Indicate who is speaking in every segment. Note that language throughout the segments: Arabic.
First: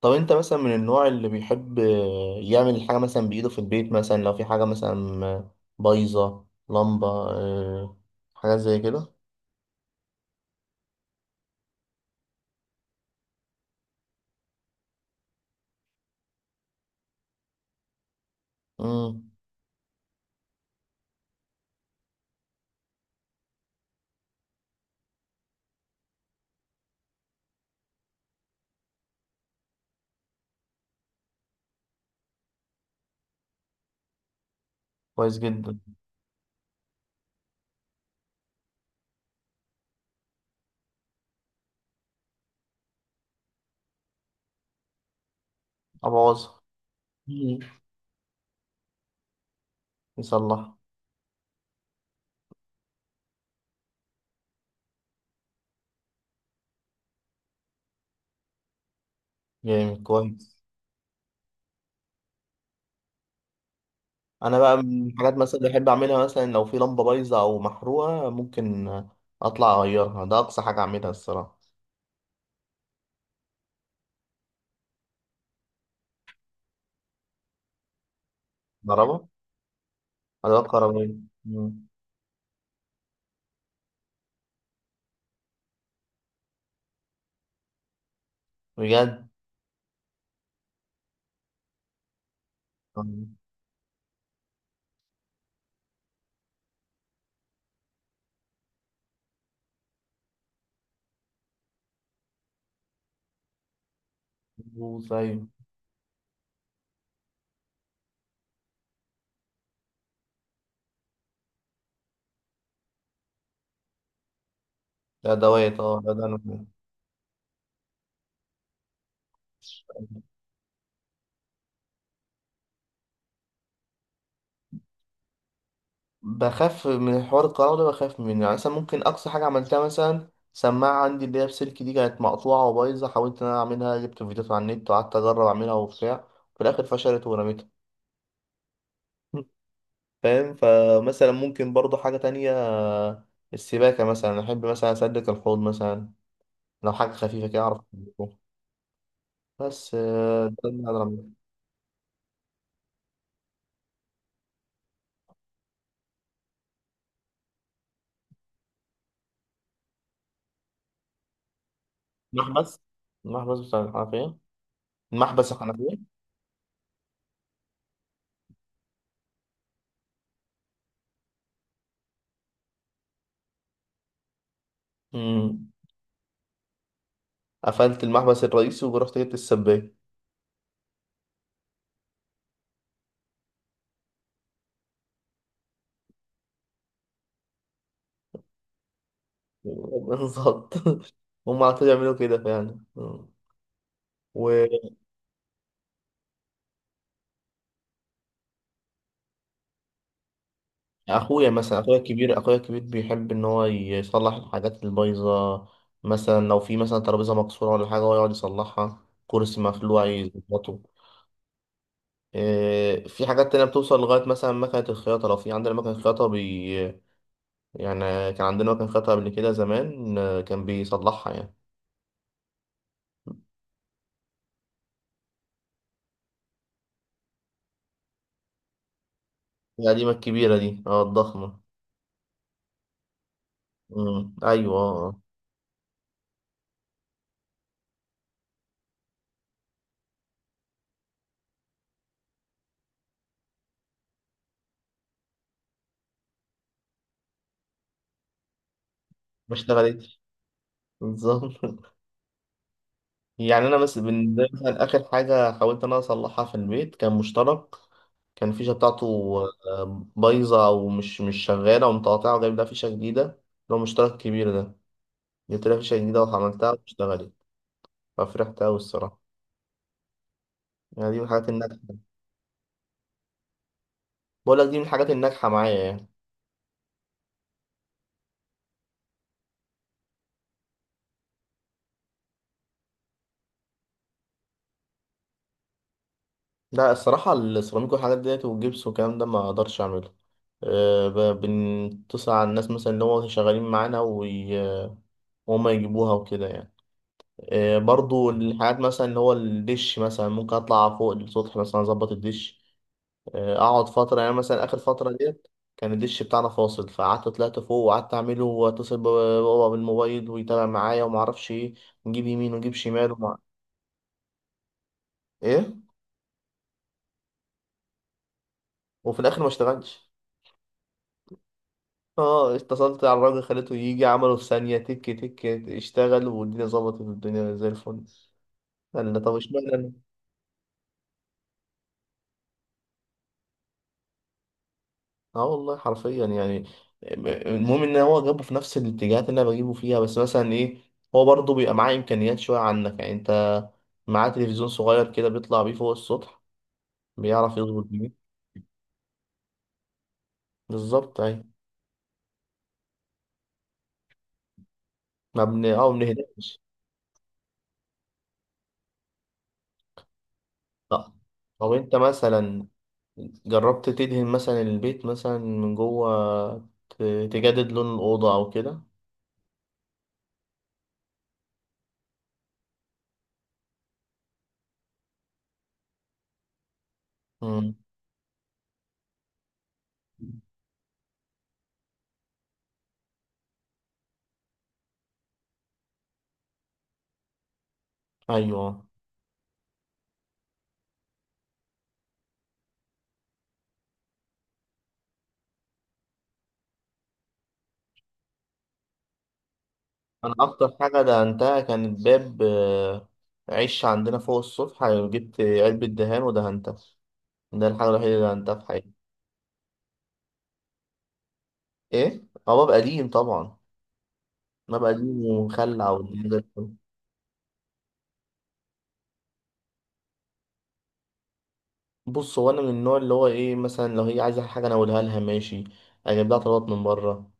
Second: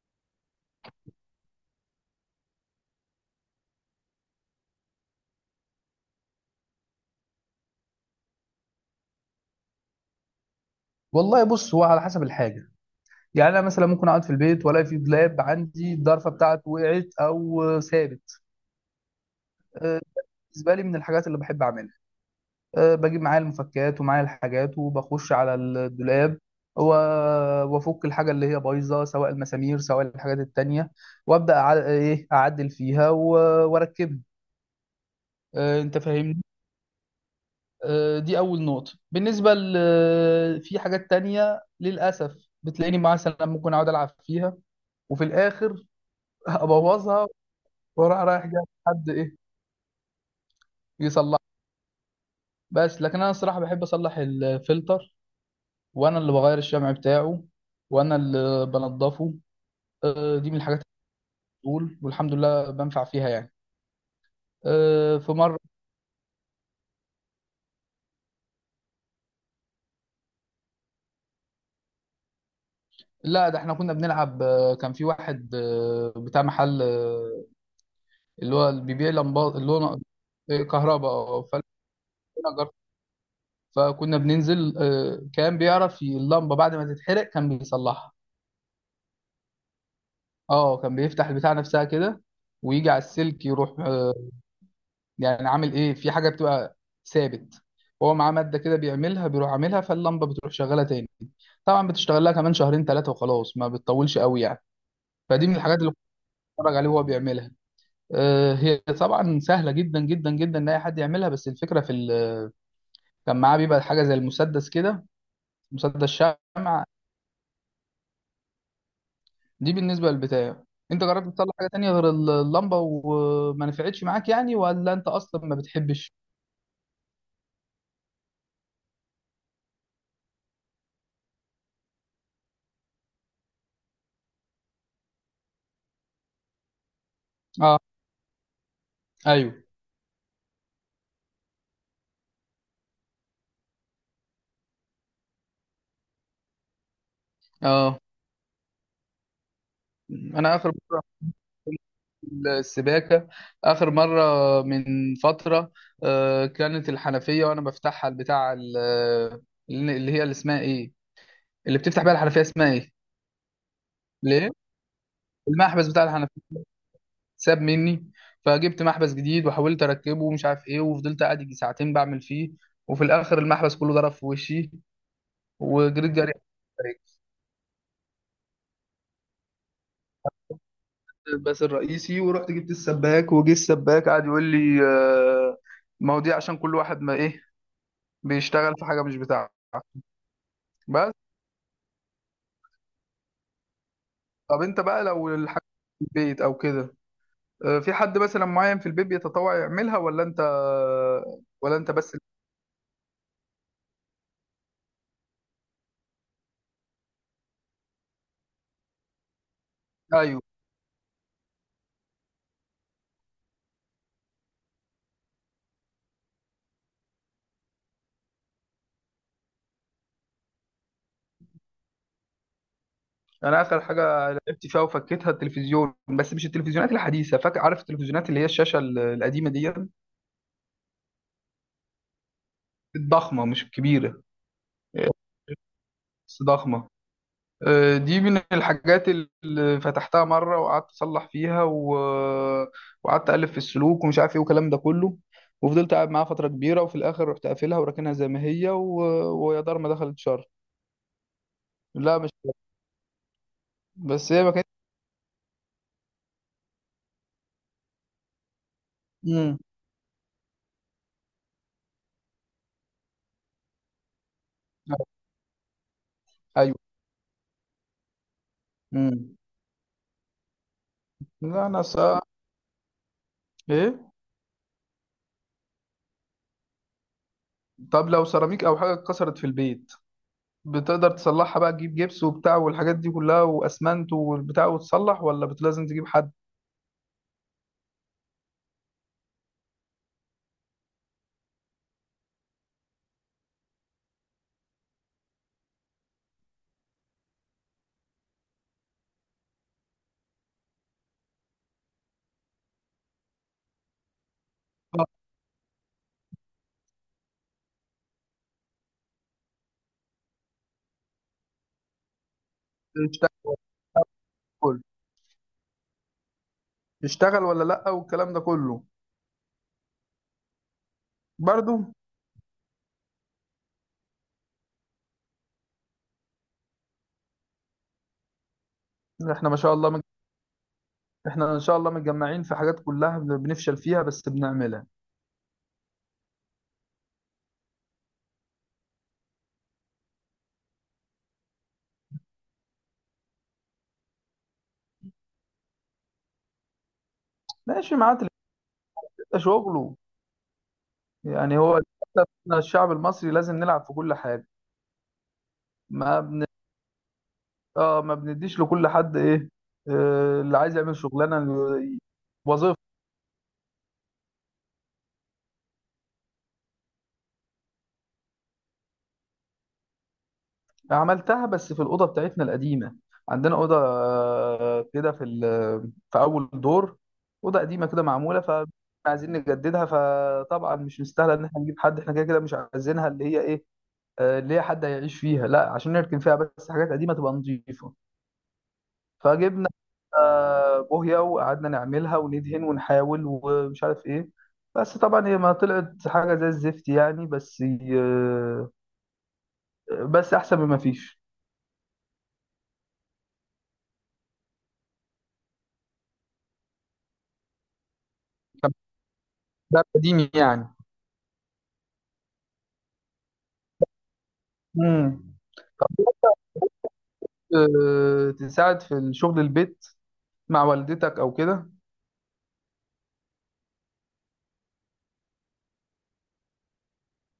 Speaker 1: طب، انت مثلا من النوع اللي بيحب، يعمل الحاجة مثلا بإيده في البيت. مثلا لو في حاجة مثلا بايظة، لمبة، حاجات زي كده.
Speaker 2: والله بص، هو على حسب الحاجه. يعني انا مثلا ممكن اقعد في البيت والاقي في دولاب عندي الضرفه بتاعته وقعت او ثابت.
Speaker 1: امم
Speaker 2: آه، بالنسبه لي من الحاجات اللي بحب اعملها، بجيب معايا المفكات ومعايا الحاجات وبخش على الدولاب و- وافك الحاجه اللي هي بايظه، سواء المسامير سواء الحاجات التانية، وابدا ايه اعدل فيها واركبها.
Speaker 1: كويس جدا.
Speaker 2: آه، انت فاهمني. آه، دي اول نقطه. في حاجات تانية للاسف بتلاقيني مثلا ممكن اقعد العب فيها وفي الاخر
Speaker 1: أبوظها.
Speaker 2: ابوظها،
Speaker 1: مم.
Speaker 2: واروح رايح جاي حد ايه
Speaker 1: يصلحها.
Speaker 2: يصلح. بس لكن انا الصراحه بحب اصلح الفلتر، وانا اللي بغير الشمع بتاعه، وانا اللي بنضفه.
Speaker 1: جامد
Speaker 2: آه، دي من
Speaker 1: كويس.
Speaker 2: الحاجات اللي بتقول، والحمد لله بنفع فيها يعني.
Speaker 1: أنا بقى من
Speaker 2: آه، في
Speaker 1: الحاجات
Speaker 2: مره،
Speaker 1: مثلا اللي بحب أعملها، مثلا لو في لمبة بايظة أو محروقة ممكن أطلع أغيرها. ده أقصى حاجة أعملها الصراحة.
Speaker 2: لا ده احنا كنا بنلعب، كان في واحد، بتاع محل، اللي هو اللي بيبيع
Speaker 1: كهرباء.
Speaker 2: لمبات، اللي هو
Speaker 1: أدوات
Speaker 2: كهرباء.
Speaker 1: كهربائية.
Speaker 2: آه،
Speaker 1: مم.
Speaker 2: فأنا جربت. فكنا بننزل، كان بيعرف اللمبه بعد ما تتحرق كان بيصلحها.
Speaker 1: بجد.
Speaker 2: اه كان بيفتح البتاع نفسها كده ويجي على
Speaker 1: طب،
Speaker 2: السلك يروح، يعني عامل ايه، في حاجه بتبقى ثابت هو معاه ماده كده بيعملها، بيروح عاملها فاللمبه بتروح شغاله تاني. طبعا بتشتغل لها كمان شهرين ثلاثه وخلاص، ما بتطولش قوي يعني.
Speaker 1: بوظ، أيوه.
Speaker 2: فدي من الحاجات اللي كنت بتفرج عليه وهو بيعملها. آه، هي طبعا سهله جدا جدا جدا ان اي حد يعملها، بس الفكره في كان معاه بيبقى حاجه زي المسدس كده،
Speaker 1: ده أدوات
Speaker 2: مسدس
Speaker 1: ده أنا
Speaker 2: شمع. دي بالنسبه للبتاع. انت جربت تطلع حاجه تانية غير اللمبه وما نفعتش معاك يعني، ولا انت اصلا ما بتحبش؟
Speaker 1: بخاف من حوار الكهرباء ده، بخاف منه. يعني مثلا ممكن أقصى حاجة عملتها مثلا سماعة عندي اللي هي بسلك دي، كانت مقطوعة وبايظة، حاولت إن أنا أعملها، جبت فيديوهات على النت وقعدت أجرب أعملها وبتاع. في الآخر فشلت ورميتها.
Speaker 2: اه. ايوه.
Speaker 1: فاهم؟ فمثلا ممكن برضو حاجة تانية، السباكة مثلا، أحب مثلا أسلك الحوض مثلا. لو حاجة خفيفة كده أعرف
Speaker 2: اه
Speaker 1: أسلكه. بس
Speaker 2: انا
Speaker 1: ده
Speaker 2: اخر
Speaker 1: اللي أقدر أعمله.
Speaker 2: السباكة، آخر مرة، من فترة، آه، كانت الحنفية وأنا بفتحها، اللي هي اللي اسمها إيه، اللي بتفتح بيها الحنفية اسمها
Speaker 1: محبس.
Speaker 2: إيه؟
Speaker 1: المحبس بتاع الحنفية.
Speaker 2: ليه
Speaker 1: المحبس
Speaker 2: المحبس بتاع
Speaker 1: الحنفية.
Speaker 2: الحنفية ساب مني، فجبت محبس جديد وحاولت أركبه ومش عارف إيه، وفضلت قاعد يجي ساعتين بعمل فيه، وفي الآخر المحبس كله ضرب في وشي
Speaker 1: مم.
Speaker 2: وجريت جري.
Speaker 1: قفلت المحبس الرئيسي ورحت جبت السباك.
Speaker 2: بس الرئيسي، ورحت جبت السباك، وجه السباك قعد يقول لي، آه، ما هو دي عشان كل واحد ما ايه، بيشتغل في حاجه مش بتاعته.
Speaker 1: بالظبط.
Speaker 2: بس.
Speaker 1: هم على طول يعملوا كده فعلا. مم.
Speaker 2: طب انت بقى لو الحاجه في البيت او كده، آه، في حد مثلا معين في البيت بيتطوع يعملها، ولا انت
Speaker 1: واخويا
Speaker 2: ولا
Speaker 1: مثلا
Speaker 2: انت
Speaker 1: اخويا
Speaker 2: بس؟
Speaker 1: الكبير اخويا الكبير بيحب ان هو يصلح الحاجات البايظه. مثلا لو في مثلا ترابيزه مكسوره ولا حاجه، هو يقعد يصلحها. كرسي مخلوع
Speaker 2: ايوه.
Speaker 1: يظبطه. إيه، في حاجات تانية بتوصل لغاية مثلا مكنة الخياطة. لو في عندنا مكنة خياطة يعني، كان عندنا مكنة خياطة قبل كده زمان، كان بيصلحها يعني.
Speaker 2: انا اخر حاجه لعبت فيها وفكيتها التلفزيون، بس مش التلفزيونات الحديثه، فاكر عارف التلفزيونات اللي هي القديمه دي،
Speaker 1: القديمة الكبيرة دي، الضخمة.
Speaker 2: الضخمه مش الكبيره.
Speaker 1: مم. أيوه، آه،
Speaker 2: آه،
Speaker 1: آه.
Speaker 2: بس ضخمه. آه، دي من الحاجات اللي فتحتها مرة وقعدت أصلح فيها و... وقعدت ألف في السلوك ومش عارف إيه والكلام ده كله، وفضلت قاعد معاها فترة كبيرة، وفي الآخر رحت قافلها وراكنها زي ما هي و...
Speaker 1: ما
Speaker 2: ويا دار ما دخلت
Speaker 1: اشتغلتش.
Speaker 2: شر.
Speaker 1: بالظبط.
Speaker 2: لا مش
Speaker 1: يعني انا مثلا
Speaker 2: بس
Speaker 1: بالنسبه
Speaker 2: هي
Speaker 1: لي
Speaker 2: ما كانت.
Speaker 1: مثلا، اخر حاجه حاولت ان انا اصلحها في البيت كان مشترك. كان الفيشه بتاعته
Speaker 2: مم.
Speaker 1: بايظه، او مش شغاله ومتقاطعه، وجايب لها فيشه جديده، اللي هو مشترك كبير ده. جبت لها فيشه جديده وعملتها
Speaker 2: أيوه.
Speaker 1: واشتغلت. ففرحت قوي الصراحه.
Speaker 2: مم.
Speaker 1: يعني دي من الحاجات
Speaker 2: لا
Speaker 1: الناجحه.
Speaker 2: أنا سا... إيه.
Speaker 1: بقول لك دي من الحاجات الناجحه معايا يعني.
Speaker 2: طب لو سيراميك أو حاجة اتكسرت في البيت، بتقدر تصلحها بقى، تجيب جبس وبتاع والحاجات دي كلها، وأسمنت والبتاع، وتصلح، لازم تجيب حد؟
Speaker 1: لا الصراحه السيراميك والحاجات ديت والجبس والكلام ده ما اقدرش اعمله. أه بنتصل على الناس مثلا اللي هو شغالين معانا وهم يجيبوها وكده يعني. برضو الحاجات مثلا اللي هو الدش مثلا ممكن اطلع فوق السطح مثلا اظبط الدش. اقعد فتره، يعني مثلا اخر
Speaker 2: آه،
Speaker 1: فتره ديت كان الدش بتاعنا فاصل. فقعدت طلعت فوق وقعدت اعمله واتصل بابا، بابا بالموبايل ويتابع معايا وما اعرفش ايه. نجيب يمين ونجيب شمال ومع...
Speaker 2: تشتغل.
Speaker 1: ايه.
Speaker 2: يشتغل ولا لا، والكلام ده كله.
Speaker 1: وفي الاخر ما اشتغلش.
Speaker 2: برضو.
Speaker 1: اه اتصلت على الراجل خليته يجي، عمله في ثانيه تك تك، اشتغل والدنيا ظبطت والدنيا زي الفل. قال لي طب
Speaker 2: احنا ما شاء الله
Speaker 1: اشمعنى.
Speaker 2: مج... احنا ان شاء الله متجمعين في حاجات كلها بنفشل فيها بس بنعملها.
Speaker 1: اه والله حرفيا يعني. المهم ان هو جابه في نفس الاتجاهات اللي انا بجيبه فيها. بس مثلا ايه، هو برضه بيبقى معاه امكانيات شويه عنك، يعني انت. معاه تلفزيون صغير كده بيطلع بيه فوق السطح، بيعرف يظبط
Speaker 2: ماشي
Speaker 1: بيه.
Speaker 2: معاه اللي بيبقى شغله.
Speaker 1: بالظبط اهي.
Speaker 2: يعني هو للأسف إحنا الشعب المصري لازم نلعب في كل حاجه.
Speaker 1: ما بن اه ما
Speaker 2: ما بن...
Speaker 1: بنهدمش.
Speaker 2: اه ما بنديش لكل حد ايه، آه اللي عايز يعمل
Speaker 1: لا.
Speaker 2: شغلانه،
Speaker 1: طب، انت مثلا
Speaker 2: وظيفه.
Speaker 1: جربت تدهن مثلا البيت مثلا من جوه تجدد لون الاوضه او كده؟
Speaker 2: عملتها بس في الأوضة بتاعتنا القديمة. عندنا أوضة آه، كده في في أول دور، أوضة
Speaker 1: امم
Speaker 2: قديمة كده معمولة، فعايزين نجددها، فطبعا مش مستاهلة إن إحنا نجيب حد، إحنا كده كده مش عايزينها اللي هي إيه، آه، اللي هي حد هيعيش فيها، لا عشان نركن فيها بس، حاجات قديمة تبقى نظيفة.
Speaker 1: ايوه.
Speaker 2: فجبنا آه، بوهية، وقعدنا نعملها وندهن ونحاول ومش عارف إيه، بس طبعا هي ما طلعت حاجة زي الزفت يعني، بس آه،
Speaker 1: انا
Speaker 2: بس أحسن
Speaker 1: اكتر
Speaker 2: مما
Speaker 1: حاجه
Speaker 2: فيش.
Speaker 1: دهنتها كانت باب، عش عندنا فوق السطح، جبت علبه دهان ودهنتها. ده الحاجه الوحيده اللي دهنتها في حياتي.
Speaker 2: ده قديم يعني.
Speaker 1: ايه، هو باب قديم طبعا. باب قديم
Speaker 2: امم.
Speaker 1: ومخلع والدنيا زي الفل.
Speaker 2: آه، تساعد في الشغل البيت مع والدتك او كده.
Speaker 1: بص، هو انا من النوع اللي هو ايه، مثلا لو هي عايزه حاجه انا اقولها لها ماشي، اجيب لها طلبات من بره.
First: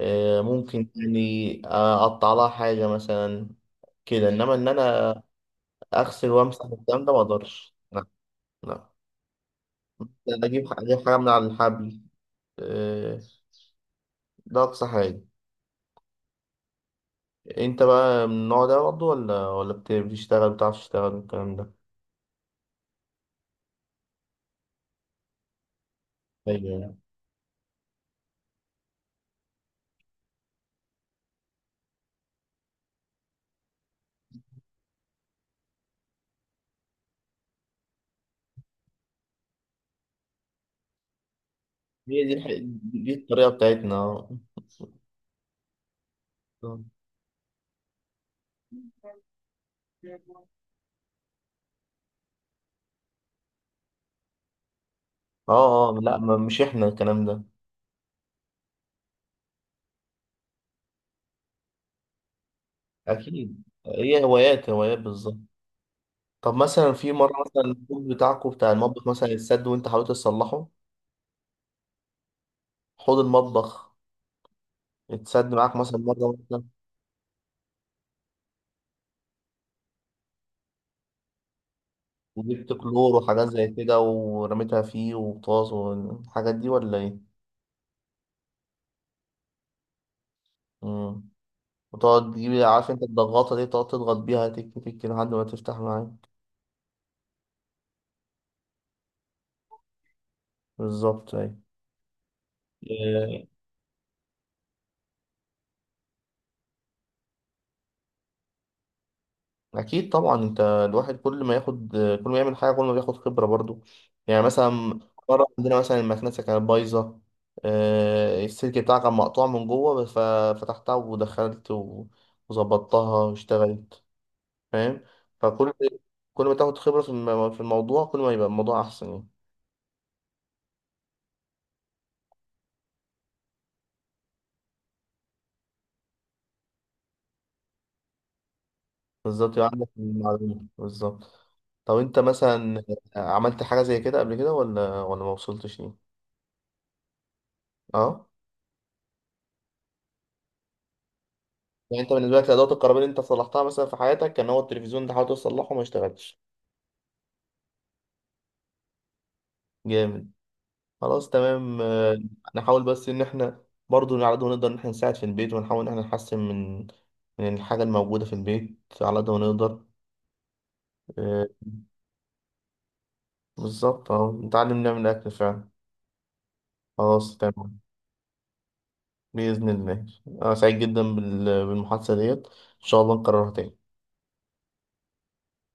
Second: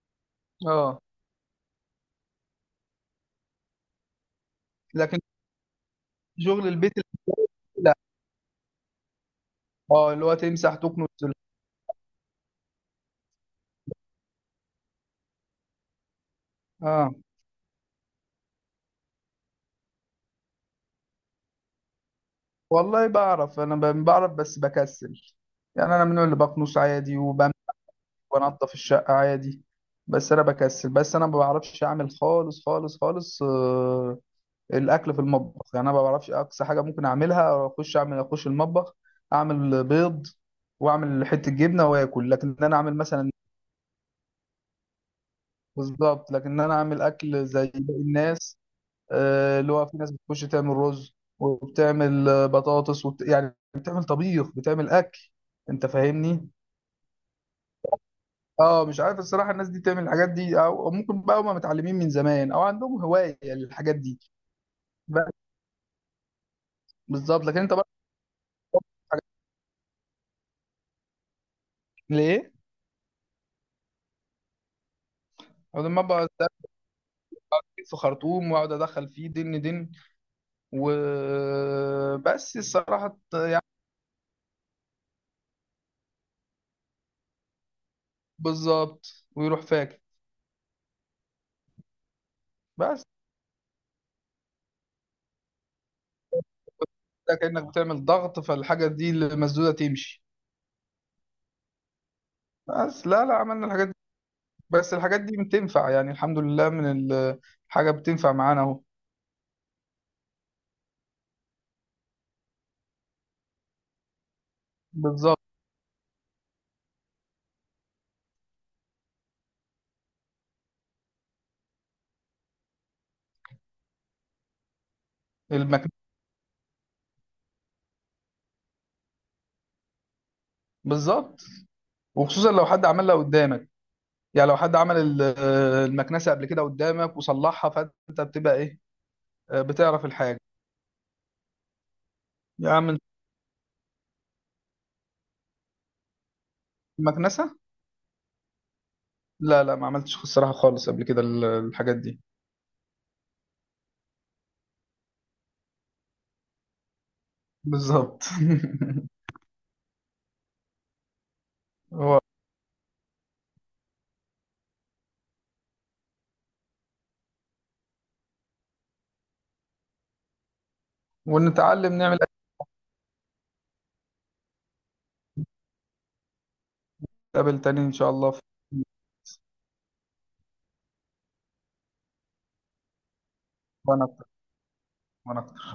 Speaker 1: ممكن
Speaker 2: اه
Speaker 1: يعني، اقطع لها حاجه مثلا كده. انما ان
Speaker 2: لكن
Speaker 1: انا اغسل وامسح
Speaker 2: شغل البيت،
Speaker 1: والكلام ده ما اقدرش
Speaker 2: لا.
Speaker 1: لا. لا.
Speaker 2: اه اللي هو
Speaker 1: اجيب اجيب
Speaker 2: تمسح تكنس.
Speaker 1: حاجه من على الحبل. آه، ده أقصى حاجة.
Speaker 2: اه
Speaker 1: أنت بقى من النوع ده برضه ولا بتشتغل، بتعرف تشتغل والكلام ده؟
Speaker 2: والله بعرف، انا بعرف بس بكسل. يعني انا من اللي بكنس
Speaker 1: أيوه.
Speaker 2: عادي وبمسح وانضف الشقه عادي، بس انا بكسل، بس انا ما بعرفش اعمل خالص خالص خالص. آه الاكل في المطبخ يعني انا ما بعرفش، اقصى حاجه ممكن اعملها اخش اعمل اخش المطبخ، اعمل بيض واعمل حته جبنه
Speaker 1: هي
Speaker 2: واكل.
Speaker 1: دي الح...
Speaker 2: لكن انا اعمل
Speaker 1: دي
Speaker 2: مثلا،
Speaker 1: الطريقة بتاعتنا.
Speaker 2: بالظبط، لكن انا
Speaker 1: أه
Speaker 2: اعمل اكل زي باقي الناس، اللي هو في ناس بتخش تعمل رز وبتعمل آه، بطاطس وبت... يعني بتعمل طبيخ بتعمل اكل.
Speaker 1: أه
Speaker 2: انت
Speaker 1: آه، لا
Speaker 2: فاهمني،
Speaker 1: مش إحنا الكلام ده.
Speaker 2: اه مش عارف الصراحه الناس دي تعمل الحاجات دي، او أو ممكن بقى هم متعلمين من زمان او عندهم هوايه
Speaker 1: أكيد
Speaker 2: للحاجات دي.
Speaker 1: هي هوايات هوايات بالظبط.
Speaker 2: بس-
Speaker 1: طب مثلا في مرة
Speaker 2: بالظبط. لكن
Speaker 1: مثلا
Speaker 2: انت بقى
Speaker 1: الحوض بتاعكم بتاع المطبخ
Speaker 2: حاجات،
Speaker 1: مثلا اتسد وأنت حاولت تصلحه؟
Speaker 2: ليه؟
Speaker 1: حوض المطبخ اتسد معاك
Speaker 2: أول
Speaker 1: مثلا
Speaker 2: ما بقعد
Speaker 1: مرة مثلا.
Speaker 2: أركز في خرطوم وأقعد أدخل فيه دن دن، وبس
Speaker 1: وجبت كلور
Speaker 2: الصراحة
Speaker 1: وحاجات
Speaker 2: يعني.
Speaker 1: زي كده ورميتها فيه وطاس والحاجات دي، ولا إيه؟
Speaker 2: بالظبط، ويروح فاكر.
Speaker 1: مم. وتقعد تجيب، عارف انت
Speaker 2: بس
Speaker 1: الضغطة دي، تقعد تضغط بيها تك تك لحد ما تفتح معاك.
Speaker 2: ده كأنك بتعمل ضغط فالحاجة دي المسدودة تمشي.
Speaker 1: بالظبط اهي.
Speaker 2: بس لا
Speaker 1: آه،
Speaker 2: عملنا الحاجات دي. بس الحاجات دي بتنفع يعني الحمد لله، حاجة بتنفع معانا اهو.
Speaker 1: أكيد طبعا. أنت الواحد كل ما ياخد، كل ما يعمل حاجة كل ما بياخد خبرة برضو. يعني مثلا
Speaker 2: بالظبط.
Speaker 1: مرة عندنا مثلا المكنسة كانت بايظة. السلك بتاعها كان مقطوع من جوه. بس فتحتها ودخلت وظبطتها واشتغلت. فاهم؟ فكل
Speaker 2: المكن.
Speaker 1: كل ما تاخد خبرة في في الموضوع كل ما يبقى الموضوع أحسن يعني.
Speaker 2: بالظبط، وخصوصا لو حد عملها قدامك. يعني لو حد عمل المكنسة قبل كده قدامك وصلحها، فانت بتبقى ايه،
Speaker 1: بالظبط يبقى عندك
Speaker 2: بتعرف الحاجة.
Speaker 1: المعلومة بالظبط. طب انت
Speaker 2: يا
Speaker 1: مثلا
Speaker 2: عم.
Speaker 1: عملت حاجة زي كده قبل كده ولا ما وصلتش ليه؟
Speaker 2: المكنسة،
Speaker 1: اه.
Speaker 2: لا ما عملتش الصراحة خالص قبل كده الحاجات
Speaker 1: يعني انت
Speaker 2: دي.
Speaker 1: بالنسبة لك الأدوات الكهربائية اللي انت صلحتها مثلا في حياتك كان هو التلفزيون ده، حاولت تصلحه ما اشتغلش.
Speaker 2: بالظبط.
Speaker 1: جامد. خلاص تمام،
Speaker 2: هو.
Speaker 1: نحاول بس ان احنا برضو على قد ما نقدر ان احنا نساعد في البيت، ونحاول ان احنا نحسن من من الحاجة الموجودة في البيت على قد ما نقدر. آه،
Speaker 2: ونتعلم نعمل
Speaker 1: بالظبط اه نتعلم نعمل أكل فعلا. خلاص
Speaker 2: قبل
Speaker 1: تمام.
Speaker 2: تاني ان شاء الله
Speaker 1: بإذن الله. أنا سعيد جدا بالمحادثة ديت، إن شاء الله نكررها تاني.
Speaker 2: وانا، وانا.